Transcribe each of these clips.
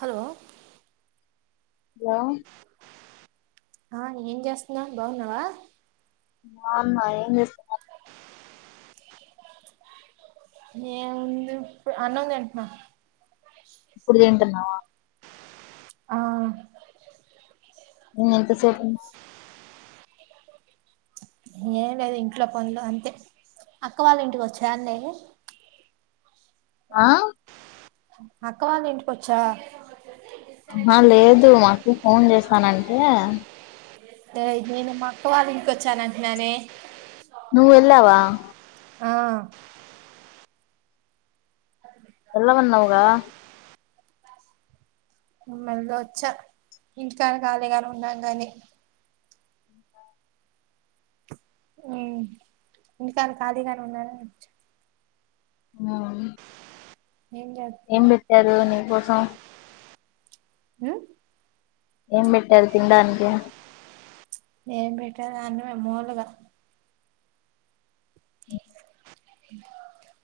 Hello లా ఆ ఏం చేస్తున్నావ్ బాగున్నావా బాన్నా ఏం చేస్తున్నారు ఏం ఉంది ఇప్పు అన్నం తింటున్నాం ఇప్పుడు తింటున్నావా ఆ ఇ ఎంత సేపు ఏం లేదు ఇంట్లో పనులు అంతే అక్క వాళ్ళ ఇంటికి వచ్చా అండి ఆ అక్కవాళ ఇంటికిచ్చా ఆ లేదు మాకు ఫోన్ చేశానంటే అదే నేను మా అక్క వాళ్ళు ఇంటికివచ్చాను గానే నువ్వ ఎలావా ఆ ఎల్లనన్నావుగా మల్ల వచ్చా ఇంటికాని ఖాళీగానే ఉన్నాం కానీ ఉ ఇంటికాడ ఖాళీగాని ఉండొచ్చు ఆ ఏం ఏం చేస్తున్నా పెట్టారు నీ కోసం ఉ ఏం పెట్టారు తినడానికి ఏం పెట్టా గానీ మూలుగా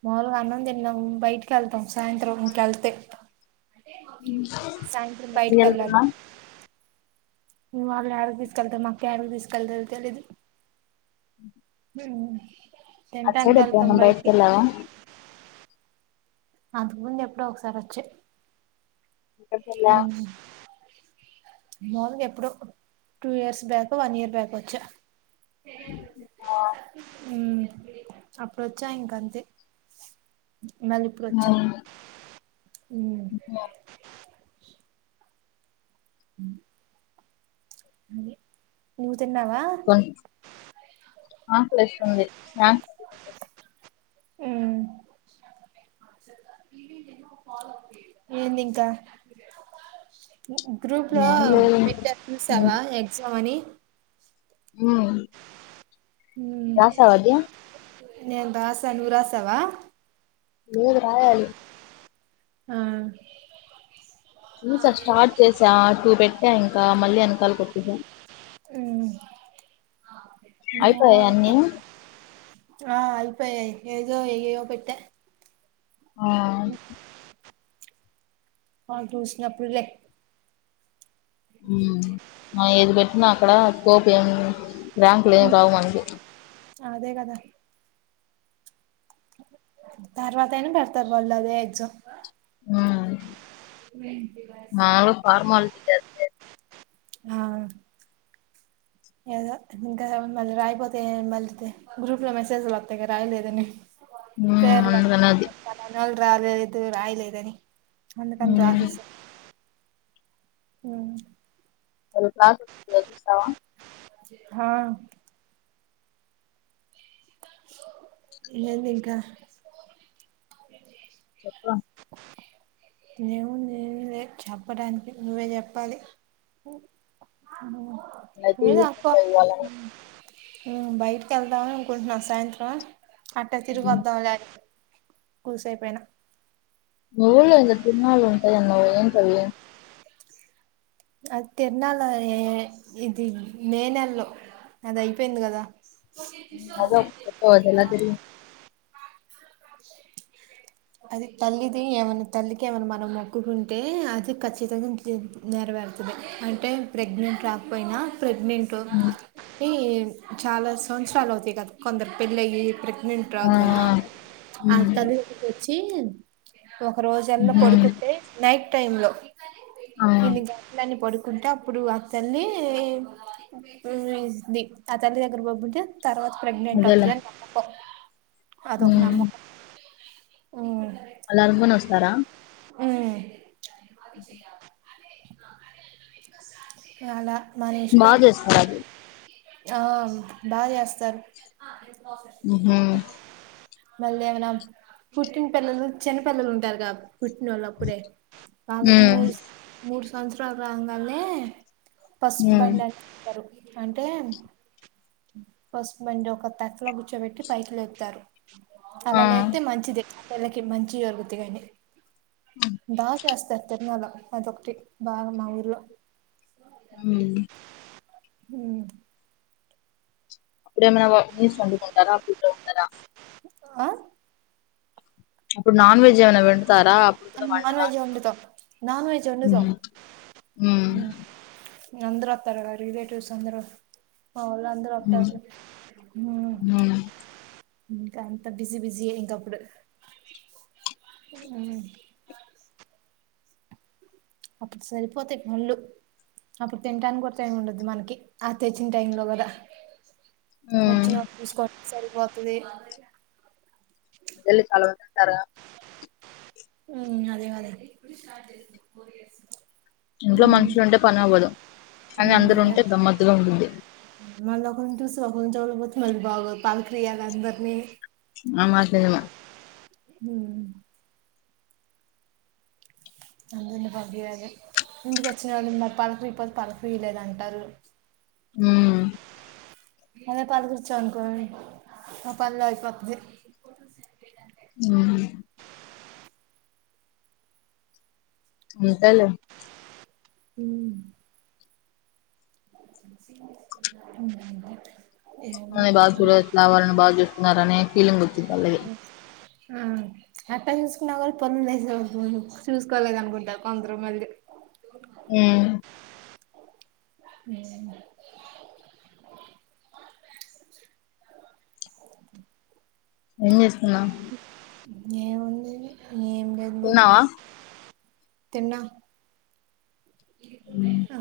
మాములుగా అన్నం తిన్నాం బయటికి ఎళ్తాం సాయంత్రం ఎల్తే సా ఎప్పుడు బయటికి వెళ్లాలు వెళ్తున్నా వాళ్ళు ఏడికి తీసుకెళ్తాదో మా కు ఏడికికి తీసుకెళ్తాదో తెలిదు ఉ అచేసైడు ఎప్పుడైనా బయటికి వెళ్ళావా అందుకు ముందు ఎప్పుడో ఒకసారి వచ్చే ఎక్కడికి వెళ్ళా ఉ మామూలుగా ఎప్పుడో టూ ఇయర్స్ బ్యాకో వన్ ఇయర్ బ్యాకో వచ్చా ఆ అప్పుడు వచ్చా ఇంకా అంతే మళ్ళీ ఇప్పుడు వచ్చా ఉ ఉ ఎది ఉత్ కోన్ ఆకలి ఏస్తుంది స్నా [inaudible] ఏంది ఇంకా గ్రూప్ లో ఏం లేదు పెట్టారు ఉమ్, చూసావా ఎగ్జామ్ అని ఉ ఉ నేను రాశాను నువ్వు రాశావా లేదు రాయాలి ఆ చూసా స్టార్ట్ చేసా టూ పెట్టా ఇంకా మళ్ళీ వెనకాల వచ్చింది ఉ అయిపోయాయి అన్నీ ఏమోలే. ఆ అయిపోయాయి ఏదో ఏయో పేట్ట ఆ ఆ చూసినప్పుడు లే ఉ ఏది పెట్టినా అక్కడ తోప్ ఏముంది బ్యాంకు లేం రావు మనకి అంతే కదా అండి తర్వాత అయినా పెడతారు వాళ్ళదే ఎగ్జామ్ ఉ మాములుగా ఫార్మాలటీ అది ఆ ఏదో ఇంకా మళ్ళీ రాయిపోతే మళ్ళీ గ్రూప్ లో మెసేజ్ వస్తాయి గా రాయలేదని ఉ అందుకనేది మళ్ళ రాలేదు రాయలేదని అందుకని మ్మ్. రాసేసా ఉ రేపు రాకుర్తిలో చూస్తావా హా ఏంది ఇంకా [inaudible] ఏముంది ఏమిలే చెప్పడానికి నువ్వే చెప్పాలి. నేనైతే మీద అప్ప ఊరికే ఇవ్వాలని బయటికి వెళ్దాం అనుకుంటున్నాం సాయంత్రం అట్టా తిరిగి మ్మ్. వద్దాంలే కూసేపయినా మీ ఊళ్ళో ఏందో తిరనాళ్ ఉంటాయి అన్నావు కదా ఏంటి అవి అది తిరణాలయ ఇది మే నెల్లో అది అయిపోయింది కదా అది చెప్పవ ఎలా అది తల్లిది ఏమైన్నా తల్లికి ఏమన్నా మనం మొక్కుకుంటే అది ఖచ్చితంగా నేరవేరుతది అంటే ప్రెగ్నెంట్ రాకపోయినా ప్రెగ్నెంట్ మ్మ్. ఈ చాలా సంవత్సరాలు అవుతాయి కదా కొందరు పెళ్ళి అయ్యి ప్రెగ్నెంట్ ఆ, తర్వాత మ్మ్, అత్తగారి ఇంటికి వచ్చి [unintelligible] ఒక రోజు అల్ల మ్హూ. పడుకుంటే నైట్ టైమ్ లో ఆ, ఇన్ని గంటలని పడుకుంటే అప్పుడు ఆ తల్లి ఆ తల్లి దగ్గర బబ్బుంటే తర్వాత ప్రెగ్నెంట్ అదేలే అవుతదని నమ్మకం అదొక మ్మ్. నమ్మకం ఉ అలా అనుకుని ఉ ఉ చాలా మన బాగా ఇష్టం చేస్తారా అది ఆ బాగా చేస్తారు ఉ మళ్ళీ ఏమనా పుట్టిన పిల్లలు చిన్న పిల్లలు ఉంటారు గా పుట్టినోళ్ళు అప్పుడే వాళ్ళకి ఉమ్ మూడు మూడు సంవత్సరాలు రాంగనె పసుపు ఉమ్ బండి ఇతరు అంటే పసుపు బండి ఒక తట్టలో గుచ్చోబెట్టి పైకి లేపుతారు ఆ అలా లేప్తే మంచిది ఆ పిల్లకి మంచిది జరుగుతాయని బా చేస్తారు తీర్నాల ప్రతిఒకటి బాగా మా ఊరిలో ఉ ఉ అప్పుడేమన్నా నీసు వండుకుంటారా ఆ అప్పుడు నాన్ వెెజ్ ఎమన్న వండుతారా అప్పుడు కూడా నాన్ వండరా వెజ్ వండుతాం నాన్ వెజ్ వండుతాం ఉహుమ్ ఉమ్ అందరు వత్తారుగద రెలెటివ్స్ అందరు మావాళ్ళు అందరు ఉమ్ వత్తారు ఉమ్ ఇంకా అంత బిజీ బిజి ఎ ఇంకా అప్పుడు ఊ అప్పుడు సరిపోతాయి ఫుల్ అప్పుడు తినానికి కూడా టైం ఉండదు మనకి ఆ తెచ్చిన టైంలో కదా ఉమ్ వచ్చిన చూసుకొడమే సరిపోతుది మల్లి కల్వనున్నారా ఉ అదే అదే ఇంట్లో మ్మ్ మనుషులు ఉంటే పని అవ్వదు కానీ అందరు ఉంటే గమ్మత్తుగా ఉంటుంది మళ్ళ ఒకరిని చూసి ఒకరిని చూడకపోతే మళ్ళీ బాగోదు పలకరియాలందరిని. నమాజ్ చదివా హ్ నలుగురిని పంపియాలె ఇంటికి వచ్చినోళ్ళని మరి పలకరియకపోతే పలకరీయలేదంటారు. హ్మ్ అదే పలకరిచామానుకో మా పన్లో అయిపోతది. ఆహా అంతేలే హ్మ్ [inaudible] మనని బాచూడట్లా వాళ్ళని బాగా చూస్తున్నారనే ఫీలింగ్ వచ్చిద్ది వాళ్ళకి. ఆ అట్టా చూసుకున్నా కూడా [unintelligible] చూసుకోలేదు అనుకుంటరు కొందరు మళ్ళీ. హ్ హ్ ఏం చేస్తున్నావు? ఏముంది ఏం లేదుమా తిన్నావా తిన్నా. ఉమ్ ఆ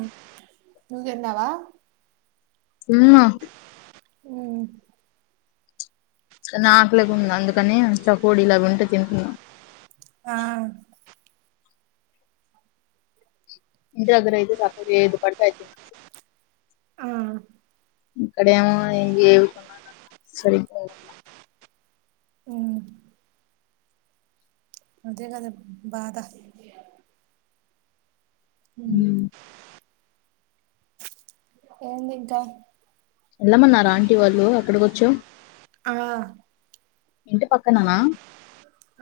నువ్వు తిన్నావా? తిన్నా ఉ అయినా ఆకలిగా ఉంది అందుకని చకోడి లవి ఉంటే తింటున్నా. ఆ ఇంటి దగ్గర అయితే సక్కగా ఏది పడితే అది తినచ్చు. ఆ సరిపోవట్లా హ్ అదే కదా బాద హ్ ఉమ్ ఏంది ఇంకా ఎళ్లమన్నరా ఆంటీ వాళ్ళు అక్కడికి వచ్చావు. ఆ ఇంటి పక్కననా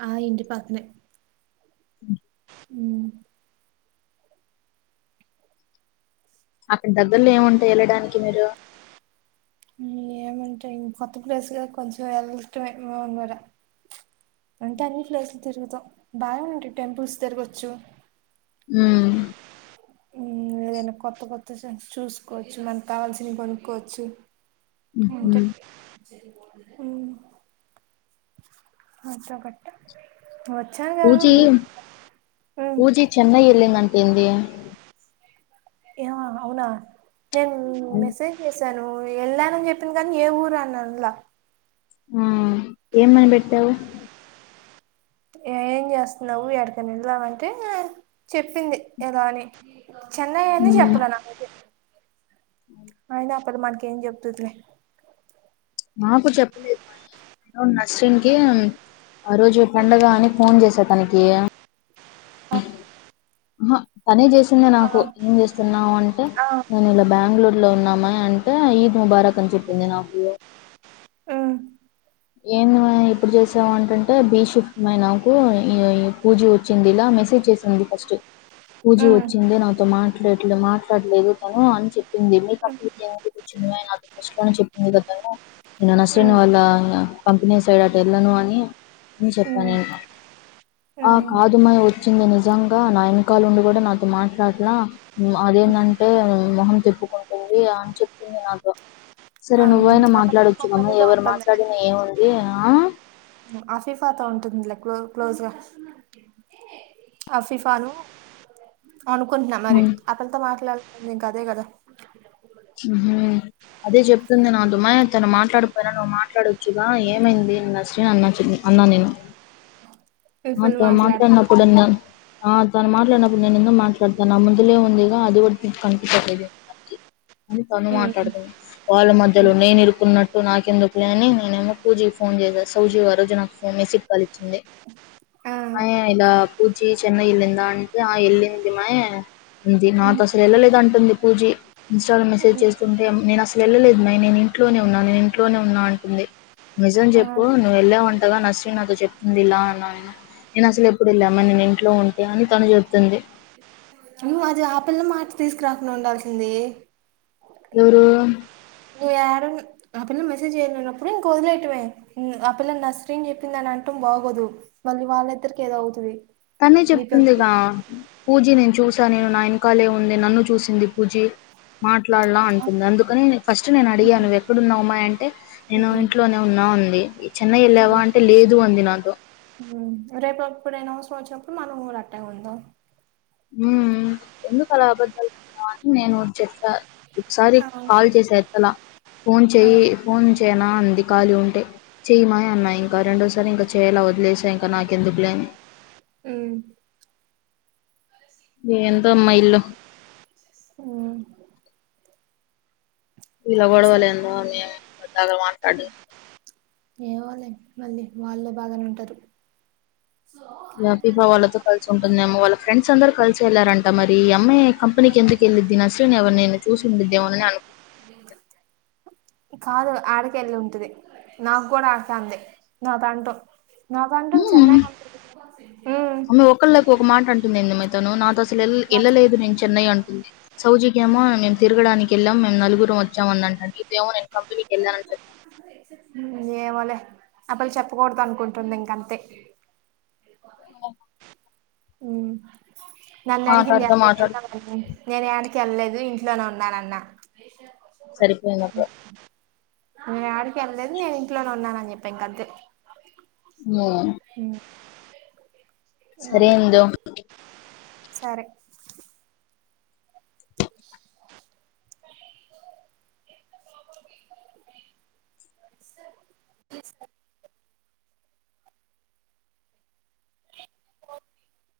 ఆ ఇంటి పక్కనే. ఉ అక్కడి దగ్గర్లో ఏముంటయి వెళ్ళడానికి మీరు. ఏముంటయి కొత్త ప్లేస్ కదా కొంచెం వెళ్ళటమే [unintelligible] ర అంటే అన్ని ప్లేస్లు తిరుగుతం బాగా ఉంటయి టెంపుల్స్ తిరగొచ్చు. హ్ మన కొత్త కొత్త [unintelligible] చూసుకోవచ్చు, మనకు కావాల్సినవి కొనుక్కోవచ్చు. హుహ్ ఉ అంత కట్ట పూజీ పూజీ చెన్నై ఎల్లిందంటా ఏంది. అవునా నేను మెసేజ్ చేసా ను వెళ్ళానని చెప్పింది కానీ ఏ ఊరు అని అన్లా. ఆ ఏమని పెట్టావు. ఏం చేస్తున్నావు, ఎడికన్నా వెళ్ళావా అంటే చెప్పింది ఇలా అని. చెన్నై అని ఉమ్ చెప్పలా నాకైతే. అయినా ఆ పిల్ల మనకేం చెప్తదిలే. నాకు చెప్పలేదు [inaudible] అశ్విని కి ఆ రోజు పండగ అని ఫోన్ చేసా తనకి అఫ్ అహ తనే జేసింది నాకు ఏం జేస్తున్నావ్ అంటే ఆ నేన్ ఇలా బెంగళూరు లో ఉన్నా అమ్మాయి అంటే ఈద్ ముబారక్ అని చెప్పింది నాకు ఉమ్ ఏంది మయి ఇప్పుడు జేసావు అంటంటే బి షిఫ్ట్మై నాకు ఈ పూజ వచ్చింది ఇలా మెసేజ్ చేసింది ఫస్ట్ పూజీ ఉమ్ ఒచ్చింది నాతో మాట్లాలే మాట్లాట్లేదు తను అన్ చెప్ ప్పింది మీ కప్పుడు చిన్మయ్ నాకు ఫస్ట్ లోనె చెప్పింది కద్ తను నన్ అశ్విని ఉమ్ వాళ్ళ కంపెనీ సైడ్ అట్ ఎళ్ళను అని చెప్పా ఉమ్ నేను ఆ ఉమ్ కాదు మాయ్ ఒచ్చింది నిజంగా నా ఎన్కాలుండి గూడ నాతో మాట్లాట్లా అది ఏంమంటే మొహం తిప్పుకుంటుంది అన్ చెప్తుంది నాతో సరే నువ్వైనా ఆ ఆ పిల్ల ఇంకో మాట్లాడొచ్చుగమా పిల్లతో ఎవరు ఉంటుందిలే మాట్లాడి ఏ ఉంది ఆ హ్మ్. అఫీఫాతో ఉంటుందిలే క్లో క్లోజ అఫిఫాను అనుకుంట్న మరి ఉమ్, అతన్తో మాట్లాడుతుందింకదే గదా మ్హ్ అదే చెప్తుంది నా మ్మాయ తను మాట్లాడుపోయినా నువ్వు మాట్లాడొచ్చుగా ఏమైంది ఇండస్ట్రీ అని అన్న చె న్నా నేను ఈ పిల్ల ఆతో మాట్లాడుతుంది మాట్లాడిన్నప్పుడన్న ఆ తను మాట్లాడినప్పుడు నేను ఎందు మాట్లాడతాను నా ముందులే ఉందిగా అది గుడ్ కనిపించట్ అని తను ఉమ్ మాట్లాడుతుంది వాళ్ళ మధ్యలో ఉమ్ నేను ఇరుకున్నట్టు నాకు కిందుకులే అని నేనేమో సౌజీ కి ఫోన్ జేసా సౌజీ వారుజు నాకు ఫోన్ మెసీజ్ కాల్ ఇచ్చింది ఆ మాయ ఇలా పూచీ చెన్నై ఎల్లిందాంటె ఆ ఎల్లింది మాయ్ అంది ఉమ్ నాతో అసల్ ఎళ్ళలేదు్ అంటుంది పూజీ ఇన్స్టాలో మెసేజ్ చేస్తుంటే నేను అసల్ వెళ్ళలేదు మై నేను ఇంట్లోనే ఉన్నా నేను ఇంట్లోనే ఉన్నా అంటుంది నిజం ఆ చెప్పు నువ్వెళ్ళా వంటగా నశ్వి నాతో జెప్పింది ఇలా అన్నా నెన్ అసల్ ఎప్పుడు ఎళ్ళా మ నేను ఇంట్లో ఉంటే అని తను జెప్తుంది నువ్వు అది ఆపిల్ల మాట తీస్కురాకుండా ఉండాల్సింద యొవ్రూ నుయారున్ ఆ పిల్ల మెసేజ్ చేయన్నప్పుడు ఇంక్ ఒదిలేయటమే ఆ పిల్ల నర్స్రీని చెప్పిందన్న అంటం బాగోదు మళ్ళీ వాళ్ళ్ ఇద్దరికి ఏదో అవుతుంది తనే చెప్తుందిగా పూజీ ని చూసా నేను నా ఎనకాలే ఉంది నన్ను చూసింది పూజి మాట్లాడ్లా అంటుంది అందుకని ఫస్ట్ నేను అడిగా నువ్ ఎక్కడున్నావు అమ్మాయి అంటే నేను ఇంట్లోనే ఉన్నా అంది చెన్నై లేవా అంటే లేదు అంది నాతో మ్ రేపు ఎప్పుడైనా ఔస్రం ఒచ్చినప్పుడు మనం గూడ్ అట్టే ఉందాం ఉం ఎందుకు అలా అబద్ధాలు [unintelligible] అని నేను చెప్పా ఒక్సారి ఆ కాల్ చేసా ఎత్తలా ఫోన్ ఆ చేయి ఫోన్ చేయనా అంది ఖాళీ ఉంటే చేయమాయ్ అన్నాయి ఇంకా రెండోసారి ఇంకా చేయలా వదిలేసా ఇంక నాకెందుకు లే అని మ్ ఏందో మ్మ ఈల్లు హ్మ్ ఇలా గొడవలు సరే ఎందో మేము పెద్దాగా మాట్లాడం ఏందో ఏమోలే మళ్ళీ వాళ్ళ బాగానే ఉంటారు పిపా వాళ్ళతో కలిసి ఉంటుందేమో వాళ్ళ ఫ్రెండ్స్ అందరూ కలిసి వెళ్లారంట మరీ అమ్మాయి కంపెినీకి ఎందుకెళ్ళిద్ది నశ్రిన్ ఎవరు నేైన చూసిండిద్దేమోనని అనుకు కాదు ఆడక ఎళ్ళి ఉంటది నాకు గూడా ఆడకే అంది నా తంటూ నా కంటూ హ్మ్. చెన్నై మైతను నాతో అసలు నాకు వెళ్ళలేదు నేను చెన్నై అంటుంది సౌజికేమో మేం తిరగడానికి కెళ్ళాం మేమ్ నలుగురం ఒచ్చామ్ అందంట నీతో ఏమో నేను కంపెనీకి ఎళ్ళానని చెప్పా ఏమోలే ఆప్పి ల్ల్ చెప్పకూడదు అనుకుంటుంది ఇంకంతే [unintelligible] [unintelligible] మాట్లాడుతూ మాట్లాడుతూ నేను యాడికి వెళ్ళలేదు ఇంట్లోనే ఉన్నానన్న సరిపోయింది అప్పుడు నేను యాడికి వెళ్ళలేదు నేను ఇంట్లోనే ఉన్నానుని చెప్పా ఇంగ అంతే ఏ సరే అది ఇందు సరే [inaudible] [inaudible]